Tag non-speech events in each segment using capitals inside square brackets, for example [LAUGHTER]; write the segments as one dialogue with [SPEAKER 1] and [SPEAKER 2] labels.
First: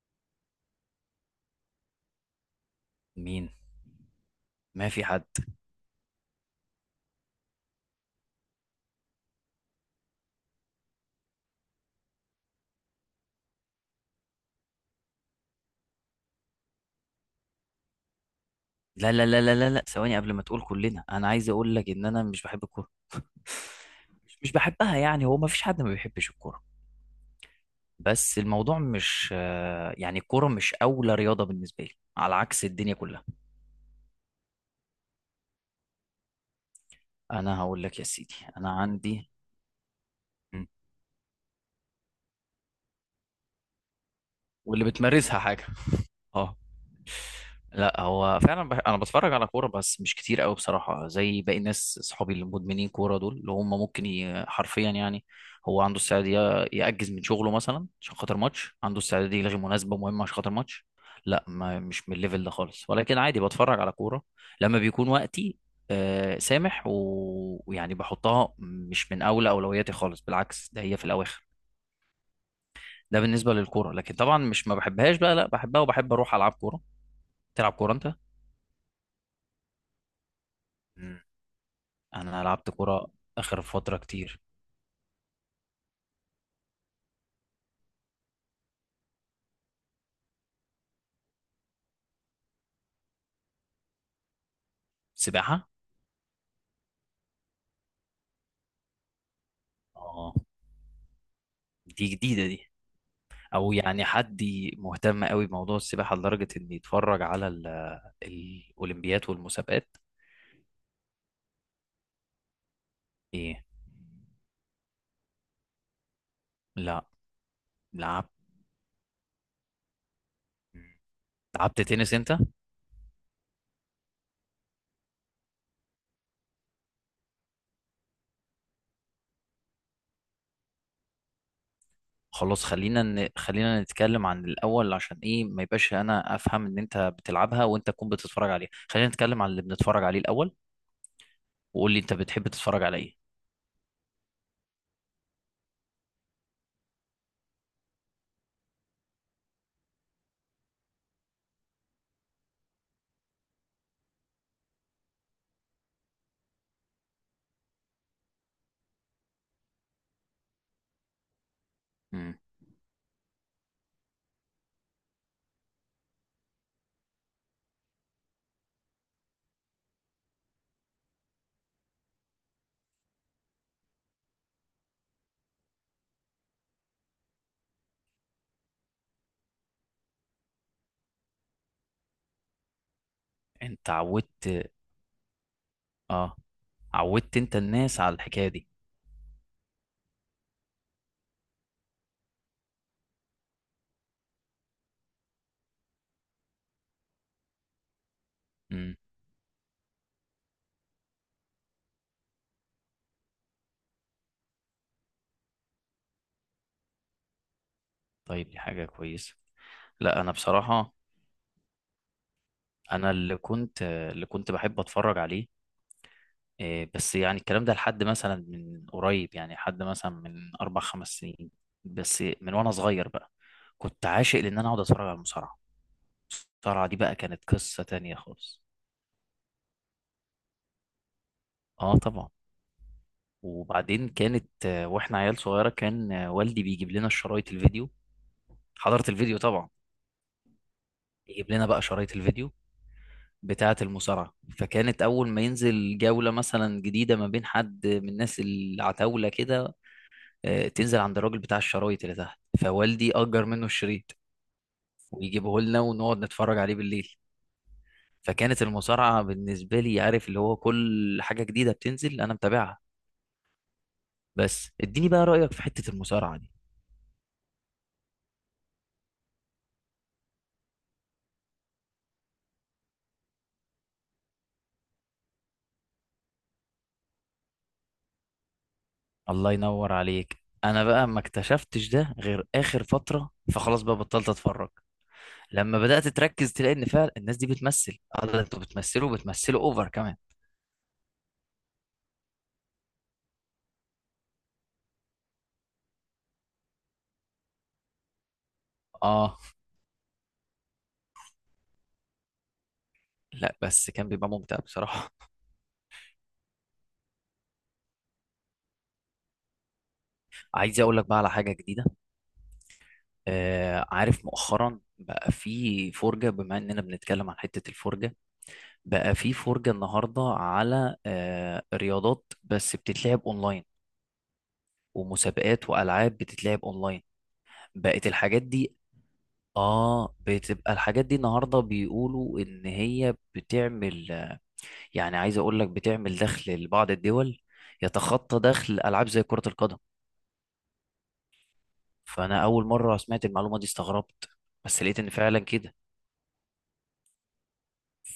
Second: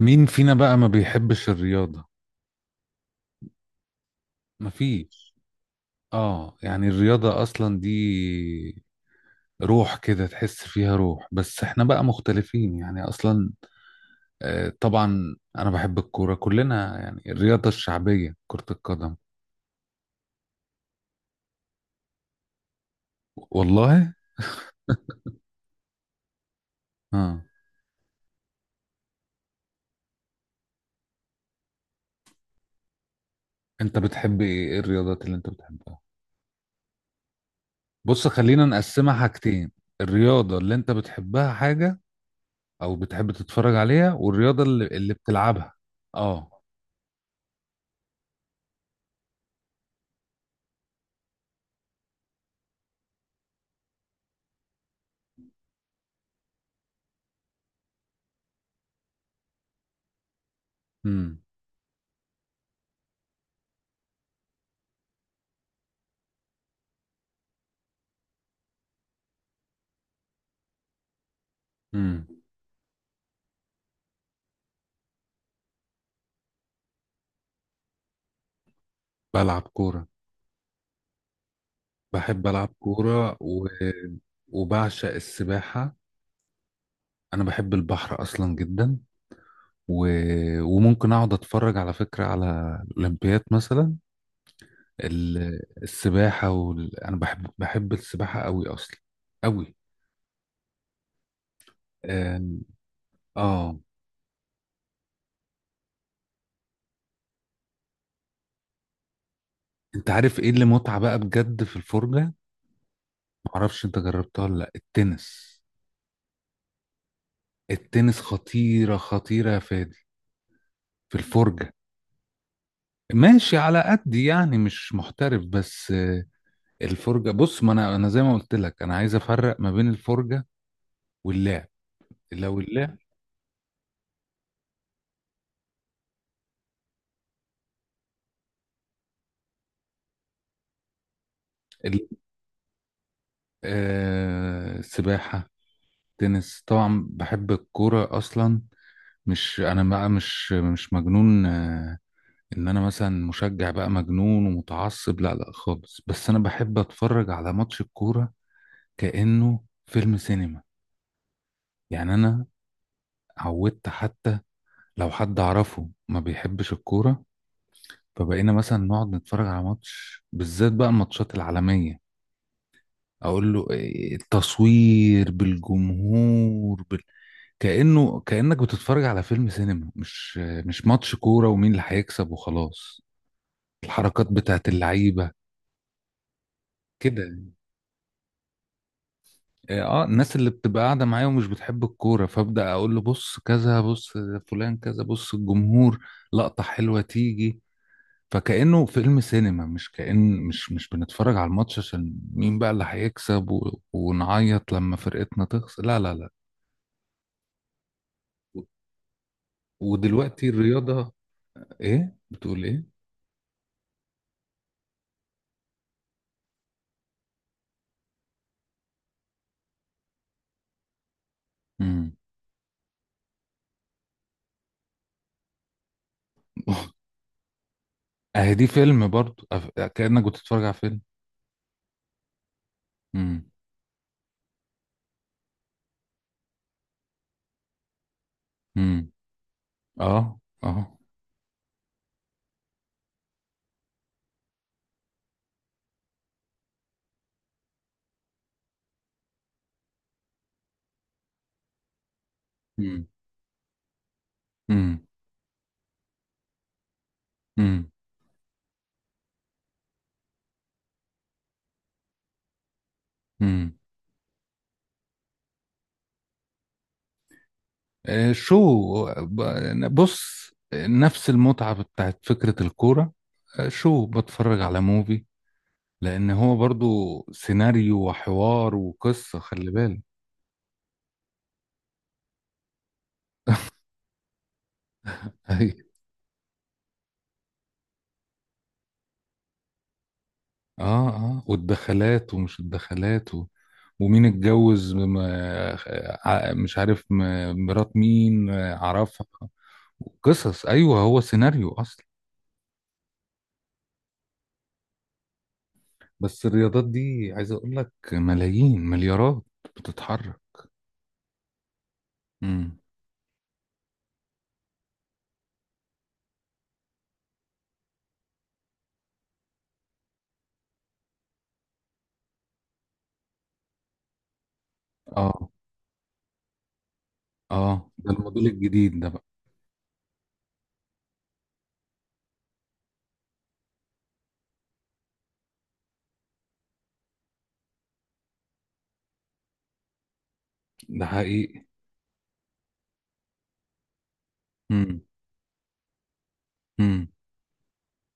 [SPEAKER 1] مين فينا بقى ما بيحبش الرياضة؟
[SPEAKER 2] مين؟ ما في حد.
[SPEAKER 1] مفيش. اه يعني الرياضة اصلا دي روح، كده تحس فيها روح، بس احنا بقى مختلفين يعني اصلا. آه طبعا انا بحب الكورة، كلنا يعني، الرياضة الشعبية كرة
[SPEAKER 2] لا
[SPEAKER 1] القدم.
[SPEAKER 2] لا لا لا لا لا، ثواني، قبل ما تقول كلنا انا عايز اقول لك ان انا مش بحب الكوره.
[SPEAKER 1] والله.
[SPEAKER 2] مش بحبها، يعني هو ما فيش حد ما بيحبش الكوره.
[SPEAKER 1] اه.
[SPEAKER 2] بس الموضوع مش يعني الكوره مش اولى رياضه بالنسبه لي، على عكس الدنيا كلها.
[SPEAKER 1] انت بتحب ايه؟ إيه الرياضات اللي انت بتحبها؟
[SPEAKER 2] انا هقول لك يا
[SPEAKER 1] بص
[SPEAKER 2] سيدي
[SPEAKER 1] خلينا
[SPEAKER 2] انا
[SPEAKER 1] نقسمها
[SPEAKER 2] عندي.
[SPEAKER 1] حاجتين: الرياضة اللي انت بتحبها حاجة، او بتحب تتفرج عليها، والرياضة
[SPEAKER 2] واللي
[SPEAKER 1] اللي
[SPEAKER 2] بتمارسها حاجه.
[SPEAKER 1] بتلعبها. اه.
[SPEAKER 2] اه. لا، هو فعلا انا بتفرج على كوره بس مش كتير قوي بصراحه، زي باقي الناس. اصحابي اللي مدمنين كوره دول اللي هم ممكن حرفيا، يعني هو عنده استعداد ياجز من شغله مثلا عشان خاطر ماتش، عنده استعداد يلغي مناسبه مهمه عشان خاطر ماتش.
[SPEAKER 1] امم
[SPEAKER 2] لا ما... مش من الليفل ده خالص، ولكن عادي بتفرج على كوره لما بيكون وقتي. سامح و- ويعني بحطها مش من اولى اولوياتي خالص، بالعكس ده هي في الاواخر.
[SPEAKER 1] امم.
[SPEAKER 2] ده بالنسبه للكوره، لكن طبعا مش ما بحبهاش بقى، لا بحبها وبحب اروح العب كوره. تلعب كوره انت؟
[SPEAKER 1] بلعب كورة.
[SPEAKER 2] مم. انا
[SPEAKER 1] بحب ألعب
[SPEAKER 2] لعبت كوره
[SPEAKER 1] كورة
[SPEAKER 2] اخر
[SPEAKER 1] و...
[SPEAKER 2] فتره كتير.
[SPEAKER 1] وبعشق السباحة. أنا بحب البحر أصلا جدا و... وممكن أقعد أتفرج على فكرة على الأولمبياد مثلا. ال...
[SPEAKER 2] سباحه.
[SPEAKER 1] السباحة وال... أنا بحب السباحة أوي أصلا، أوي.
[SPEAKER 2] اه، دي جديده
[SPEAKER 1] آم،
[SPEAKER 2] دي. او
[SPEAKER 1] آه.
[SPEAKER 2] يعني حد مهتم قوي بموضوع السباحه لدرجه ان يتفرج على الاولمبيات والمسابقات.
[SPEAKER 1] أنت عارف إيه اللي متعة بقى بجد في الفرجة؟
[SPEAKER 2] ايه؟
[SPEAKER 1] معرفش أنت جربتها ولا لأ، التنس.
[SPEAKER 2] لا.
[SPEAKER 1] التنس
[SPEAKER 2] لعبت.
[SPEAKER 1] خطيرة، خطيرة يا فادي،
[SPEAKER 2] مم.
[SPEAKER 1] في الفرجة.
[SPEAKER 2] لعبت تنس انت؟
[SPEAKER 1] ماشي على قد يعني، مش محترف. بس الفرجة بص، ما انا زي ما قلت لك، انا عايز افرق ما بين الفرجة واللعب. لو
[SPEAKER 2] خلاص،
[SPEAKER 1] اللعب
[SPEAKER 2] خلينا نتكلم عن الاول عشان ايه ما يبقاش انا افهم ان انت بتلعبها وانت تكون بتتفرج عليها. خلينا نتكلم عن اللي بنتفرج عليه الاول، وقول لي
[SPEAKER 1] ال-.
[SPEAKER 2] انت بتحب تتفرج على ايه.
[SPEAKER 1] آه السباحة، تنس، طبعا بحب الكورة اصلا. مش انا بقى مش مجنون. ان انا مثلا مشجع بقى مجنون ومتعصب، لا لا خالص، بس انا بحب اتفرج على ماتش الكورة كأنه فيلم سينما. يعني
[SPEAKER 2] امم.
[SPEAKER 1] انا عودت حتى، لو حد اعرفه ما بيحبش الكورة فبقينا مثلا نقعد نتفرج على ماتش، بالذات بقى الماتشات العالمية، اقول له التصوير، بالجمهور، بال... كأنه، كأنك بتتفرج على فيلم سينما، مش ماتش كورة ومين اللي هيكسب وخلاص.
[SPEAKER 2] انت
[SPEAKER 1] الحركات بتاعت
[SPEAKER 2] عودت.
[SPEAKER 1] اللعيبة
[SPEAKER 2] اه،
[SPEAKER 1] كده
[SPEAKER 2] عودت
[SPEAKER 1] يعني.
[SPEAKER 2] انت الناس على الحكايه دي.
[SPEAKER 1] اه، الناس اللي بتبقى قاعدة معايا ومش بتحب الكورة فأبدأ اقول له: بص كذا، بص فلان كذا، بص الجمهور، لقطة حلوة تيجي. فكأنه
[SPEAKER 2] امم.
[SPEAKER 1] فيلم سينما، مش كأن مش مش بنتفرج على الماتش عشان مين بقى اللي هيكسب و... ونعيط لما فرقتنا تخسر، لا لا لا.
[SPEAKER 2] طيب، دي حاجه كويسه. لا، انا
[SPEAKER 1] ودلوقتي
[SPEAKER 2] بصراحه.
[SPEAKER 1] الرياضة، ايه بتقول ايه؟
[SPEAKER 2] انا اللي كنت بحب اتفرج عليه، إيه، بس يعني الكلام ده لحد مثلا من قريب، يعني لحد مثلا من 4 5 سنين.
[SPEAKER 1] امم.
[SPEAKER 2] بس من وانا صغير بقى كنت عاشق لان انا اقعد اتفرج على المصارعه. المصارعه دي
[SPEAKER 1] [LAUGHS]
[SPEAKER 2] بقى كانت قصه تانية
[SPEAKER 1] اهي
[SPEAKER 2] خالص.
[SPEAKER 1] دي فيلم برضو، كأنك بتتفرج على فيلم.
[SPEAKER 2] اه طبعا.
[SPEAKER 1] امم.
[SPEAKER 2] وبعدين كانت واحنا عيال صغيره كان والدي بيجيب لنا الشرايط الفيديو.
[SPEAKER 1] امم.
[SPEAKER 2] حضرت الفيديو طبعا.
[SPEAKER 1] اه اه.
[SPEAKER 2] يجيب لنا بقى شرايط الفيديو بتاعة المصارعة. فكانت أول ما ينزل جولة مثلا جديدة ما بين حد من الناس العتاولة كده، تنزل عند الراجل بتاع الشرايط اللي تحت،
[SPEAKER 1] امم.
[SPEAKER 2] فوالدي أجر منه الشريط
[SPEAKER 1] امم.
[SPEAKER 2] ويجيبه لنا ونقعد نتفرج عليه بالليل.
[SPEAKER 1] امم.
[SPEAKER 2] فكانت المصارعة بالنسبة لي، عارف، اللي هو كل حاجة جديدة بتنزل أنا متابعها.
[SPEAKER 1] امم.
[SPEAKER 2] بس اديني بقى رأيك في حتة المصارعة دي.
[SPEAKER 1] شو، بص نفس المتعة بتاعت فكرة الكورة. آه، شو، بتفرج على موفي. لأن هو برضو سيناريو وحوار وقصة،
[SPEAKER 2] الله
[SPEAKER 1] خلي
[SPEAKER 2] ينور
[SPEAKER 1] بالك.
[SPEAKER 2] عليك. أنا بقى ما اكتشفتش ده غير آخر فترة، فخلاص بقى بطلت أتفرج. لما
[SPEAKER 1] [LAUGHS]
[SPEAKER 2] بدأت تركز تلاقي ان فعلا الناس دي بتمثل. اه ده انتوا بتمثلوا اوفر كمان.
[SPEAKER 1] اه اه، والدخلات ومش الدخلات و... ومين اتجوز مش عارف مرات مين آه، عرفها.
[SPEAKER 2] اه.
[SPEAKER 1] قصص، ايوه، هو سيناريو اصلا.
[SPEAKER 2] لا بس كان بيبقى ممتع بصراحة.
[SPEAKER 1] بس الرياضات دي عايز اقول لك ملايين مليارات بتتحرك.
[SPEAKER 2] [LAUGHS] عايز اقول لك بقى على حاجة جديدة.
[SPEAKER 1] امم.
[SPEAKER 2] آه عارف مؤخرا بقى في فرجة. بما اننا بنتكلم عن حتة الفرجة، بقى في فرجة النهاردة على رياضات بس بتتلعب اونلاين
[SPEAKER 1] اه
[SPEAKER 2] ومسابقات والعاب بتتلعب اونلاين.
[SPEAKER 1] اه،
[SPEAKER 2] بقت
[SPEAKER 1] ده
[SPEAKER 2] الحاجات
[SPEAKER 1] الموديل
[SPEAKER 2] دي.
[SPEAKER 1] الجديد ده بقى.
[SPEAKER 2] اه، بتبقى الحاجات دي النهارده بيقولوا ان هي بتعمل، يعني عايز اقول لك بتعمل دخل لبعض الدول يتخطى دخل العاب زي كرة القدم.
[SPEAKER 1] ده حقيقي.
[SPEAKER 2] فانا اول مرة سمعت المعلومة دي استغربت، بس لقيت
[SPEAKER 1] امم.
[SPEAKER 2] ان فعلا كده.
[SPEAKER 1] امم.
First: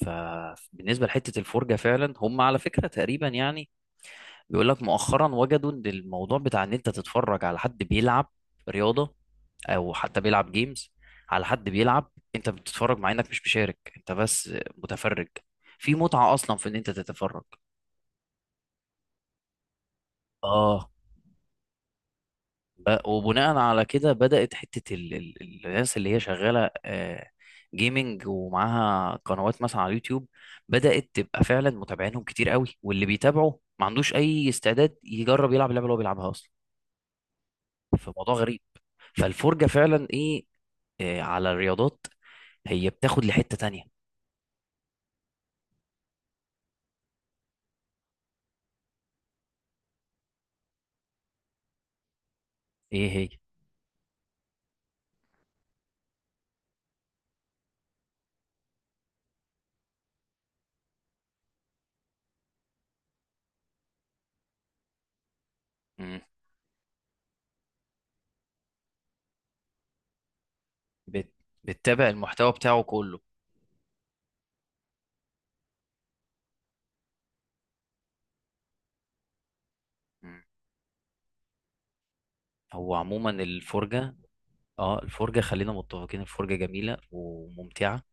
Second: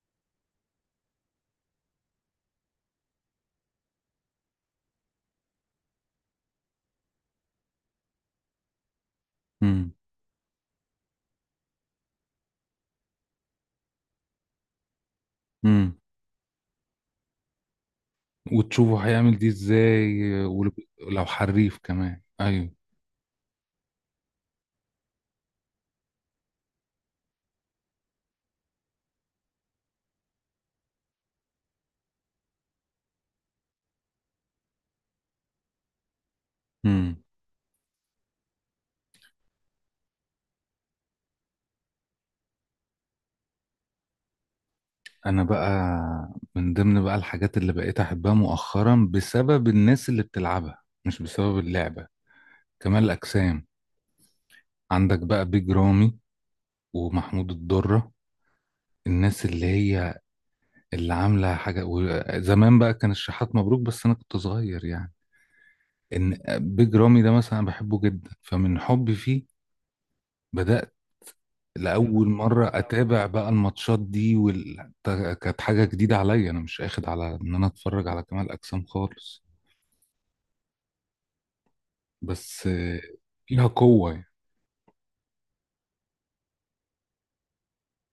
[SPEAKER 2] فبالنسبة لحتة الفرجة فعلا، هم على فكرة تقريبا يعني بيقول لك مؤخرا وجدوا ان الموضوع بتاع ان انت تتفرج على حد بيلعب رياضة،
[SPEAKER 1] امم.
[SPEAKER 2] او حتى بيلعب جيمز، على حد بيلعب انت بتتفرج، مع انك مش مشارك، انت بس متفرج. في
[SPEAKER 1] امم.
[SPEAKER 2] متعة اصلا في ان انت تتفرج.
[SPEAKER 1] وتشوفوا هيعمل دي ازاي آه، ولو
[SPEAKER 2] اه
[SPEAKER 1] لو حريف كمان.
[SPEAKER 2] ب- وبناء على كده بدأت حتة الناس اللي هي شغالة جيمنج ومعاها قنوات مثلا على اليوتيوب، بدأت تبقى فعلا متابعينهم كتير قوي، واللي بيتابعه ما عندوش أي استعداد يجرب يلعب اللعبة اللي هو بيلعبها أصلا.
[SPEAKER 1] ايوه.
[SPEAKER 2] فموضوع غريب. فالفرجة فعلا إيه، على الرياضات، هي بتاخد لحتة تانية.
[SPEAKER 1] انا بقى من ضمن بقى الحاجات اللي بقيت احبها مؤخرا بسبب الناس اللي بتلعبها مش بسبب اللعبة، كمال
[SPEAKER 2] إيه هي؟
[SPEAKER 1] الاجسام. عندك بقى بيج رامي، ومحمود الضرة، الناس اللي هي اللي عاملة حاجة. وزمان بقى كان الشحات مبروك بس انا كنت صغير يعني.
[SPEAKER 2] مم.
[SPEAKER 1] ان بيج رامي ده مثلا أنا بحبه جدا، فمن حبي فيه بدأت
[SPEAKER 2] بت- بتتابع
[SPEAKER 1] لأول
[SPEAKER 2] المحتوى
[SPEAKER 1] مرة
[SPEAKER 2] بتاعه كله.
[SPEAKER 1] أتابع بقى الماتشات دي وال... كانت حاجة جديدة عليا، أنا مش أخد على إن أنا أتفرج على كمال أجسام خالص.
[SPEAKER 2] مم.
[SPEAKER 1] بس
[SPEAKER 2] هو
[SPEAKER 1] آه،
[SPEAKER 2] عموما
[SPEAKER 1] ليها قوة
[SPEAKER 2] الفرجة،
[SPEAKER 1] يعني.
[SPEAKER 2] اه الفرجة، خلينا متفقين، الفرجة جميلة وممتعة،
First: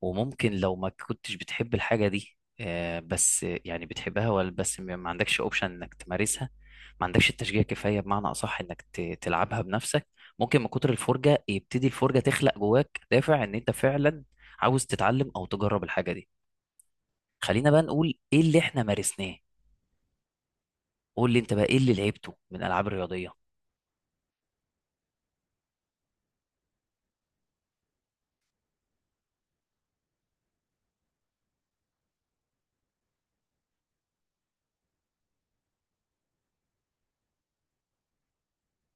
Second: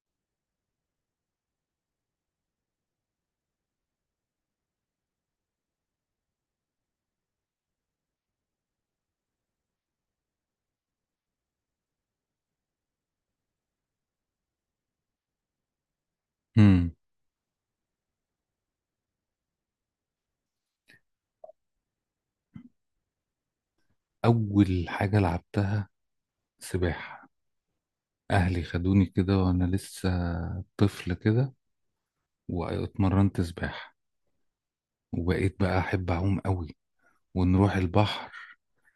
[SPEAKER 2] وممكن لو ما كنتش بتحب الحاجة دي بس يعني بتحبها، ولا بس ما عندكش اوبشن انك تمارسها، ما عندكش التشجيع كفاية، بمعنى اصح انك تلعبها بنفسك، ممكن من كتر الفرجة يبتدي الفرجة تخلق جواك دافع ان انت فعلا عاوز تتعلم او تجرب الحاجة دي.
[SPEAKER 1] امم.
[SPEAKER 2] خلينا بقى نقول ايه اللي احنا مارسناه. قول لي انت بقى ايه اللي لعبته من العاب رياضية.
[SPEAKER 1] أول حاجة لعبتها سباحة. أهلي خدوني كده وأنا لسه طفل كده، واتمرنت سباحة وبقيت بقى أحب أعوم قوي، ونروح البحر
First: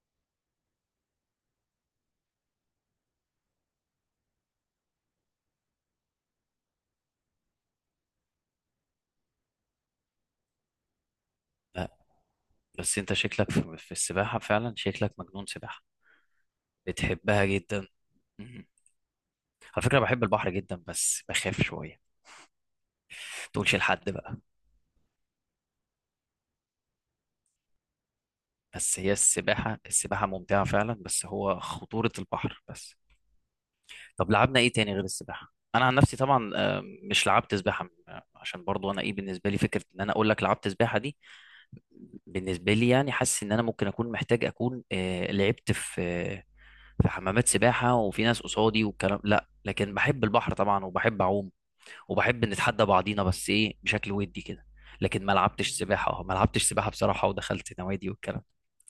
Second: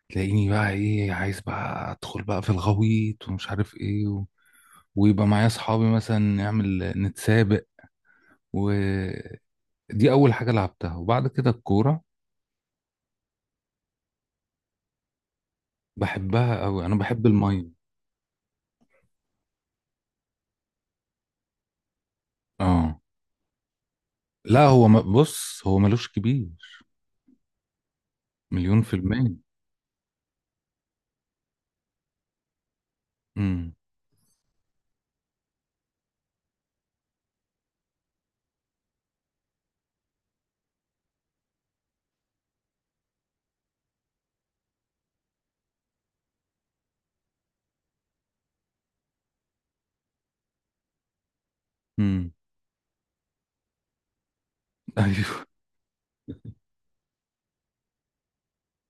[SPEAKER 1] تلاقيني بقى إيه، عايز بقى أدخل بقى في الغويط ومش عارف إيه و... ويبقى معايا أصحابي مثلا نعمل نتسابق. ودي أول حاجة لعبتها، وبعد كده
[SPEAKER 2] آه،
[SPEAKER 1] الكورة.
[SPEAKER 2] بس انت شكلك في السباحة فعلا، شكلك مجنون سباحة.
[SPEAKER 1] بحبها قوي، أنا بحب
[SPEAKER 2] بتحبها
[SPEAKER 1] المية.
[SPEAKER 2] جدا. مم. على فكرة بحب البحر جدا، بس بخاف شوية.
[SPEAKER 1] آه.
[SPEAKER 2] تقولش لحد بقى.
[SPEAKER 1] لا هو بص هو ملوش كبير، مليون في
[SPEAKER 2] بس هي
[SPEAKER 1] المية.
[SPEAKER 2] السباحة، السباحة ممتعة فعلا، بس هو خطورة البحر بس.
[SPEAKER 1] امم.
[SPEAKER 2] طب لعبنا ايه تاني غير السباحة؟ انا عن نفسي طبعا مش لعبت سباحة عشان برضو انا ايه، بالنسبة لي فكرة ان انا اقول لك لعبت سباحة دي، بالنسبة لي يعني حاسس ان انا ممكن اكون محتاج اكون لعبت في في حمامات سباحة وفي ناس قصادي والكلام، لا. لكن بحب البحر طبعا وبحب اعوم
[SPEAKER 1] امم.
[SPEAKER 2] وبحب نتحدى بعضينا، بس ايه، بشكل ودي كده.
[SPEAKER 1] [LAUGHS]
[SPEAKER 2] لكن ما
[SPEAKER 1] ايوه.
[SPEAKER 2] لعبتش سباحة. اه ما لعبتش سباحة بصراحة ودخلت نوادي والكلام.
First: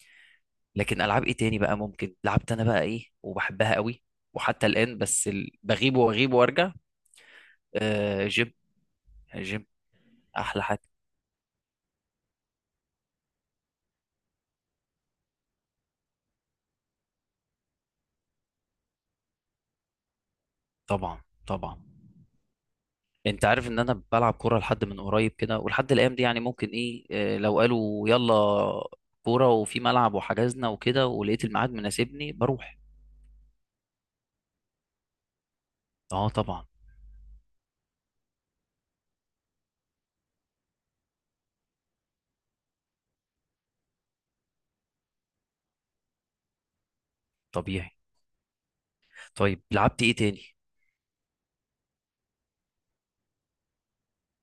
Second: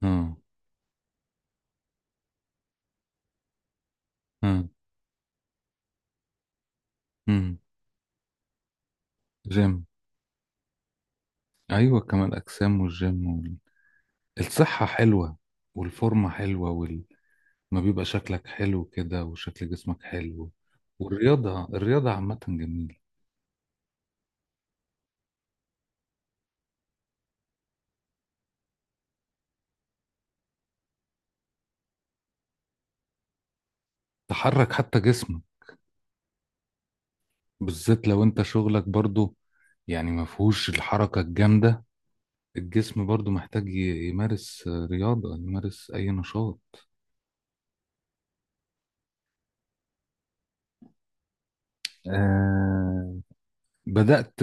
[SPEAKER 1] اه
[SPEAKER 2] لكن العاب ايه تاني بقى ممكن لعبت انا بقى ايه وبحبها قوي
[SPEAKER 1] اه.
[SPEAKER 2] وحتى الان، بس بغيب واغيب وارجع.
[SPEAKER 1] امم.
[SPEAKER 2] آه جيم. جيم.
[SPEAKER 1] جيم.
[SPEAKER 2] احلى حاجه.
[SPEAKER 1] ايوه، كمال اجسام والجيم وال... الصحة حلوة، والفورمة حلوة وال... ما بيبقى شكلك حلو كده وشكل جسمك حلو.
[SPEAKER 2] طبعا. طبعا.
[SPEAKER 1] الرياضة عامة جميلة.
[SPEAKER 2] انت عارف ان انا بلعب كوره لحد من قريب كده، ولحد الايام دي يعني ممكن ايه، آه لو قالوا يلا كوره وفي ملعب وحجزنا وكده ولقيت الميعاد مناسبني بروح.
[SPEAKER 1] تحرك حتى جسمك،
[SPEAKER 2] اه طبعا.
[SPEAKER 1] بالذات لو انت شغلك برضو يعني ما فيهوش الحركة الجامدة، الجسم برضو محتاج يمارس رياضة، يمارس أي نشاط.
[SPEAKER 2] طبيعي. طيب لعبت ايه تاني؟
[SPEAKER 1] آه بدأت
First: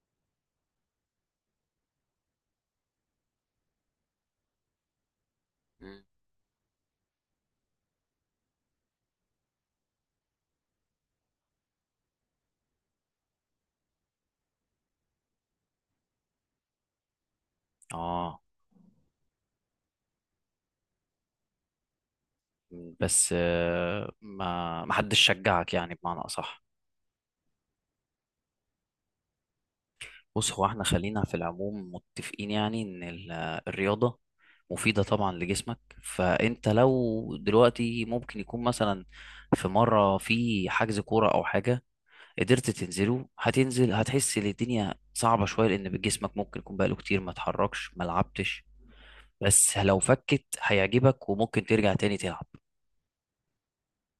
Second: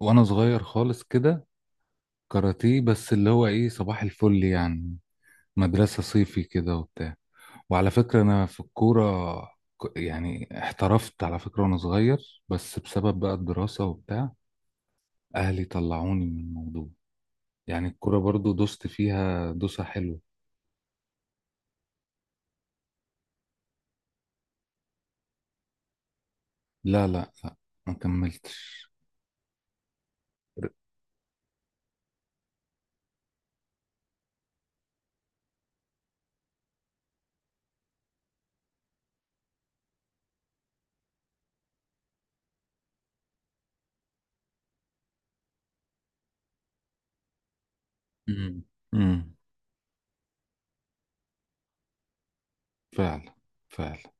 [SPEAKER 1] وانا صغير خالص كده كاراتيه، بس اللي هو ايه، صباح الفل يعني، مدرسة
[SPEAKER 2] مم.
[SPEAKER 1] صيفي كده وبتاع. وعلى فكرة انا في الكورة يعني احترفت على فكرة وانا صغير، بس بسبب بقى الدراسة وبتاع اهلي طلعوني من الموضوع. يعني الكورة
[SPEAKER 2] اه،
[SPEAKER 1] برضو دوست فيها دوسة حلوة،
[SPEAKER 2] بس آه ما حدش شجعك، يعني بمعنى اصح.
[SPEAKER 1] لا لا لا ما كملتش.
[SPEAKER 2] بص هو احنا خلينا في العموم متفقين يعني ان الرياضة مفيدة طبعا لجسمك، فانت لو دلوقتي ممكن يكون مثلا في مرة في حجز كورة او حاجة قدرت تنزله هتنزل، هتحس ان الدنيا صعبة شوية لان جسمك ممكن يكون بقاله كتير ما اتحركش ما
[SPEAKER 1] امم.
[SPEAKER 2] لعبتش.
[SPEAKER 1] امم.
[SPEAKER 2] بس لو فكت هيعجبك وممكن ترجع تاني تلعب.
[SPEAKER 1] فعلا فعلا.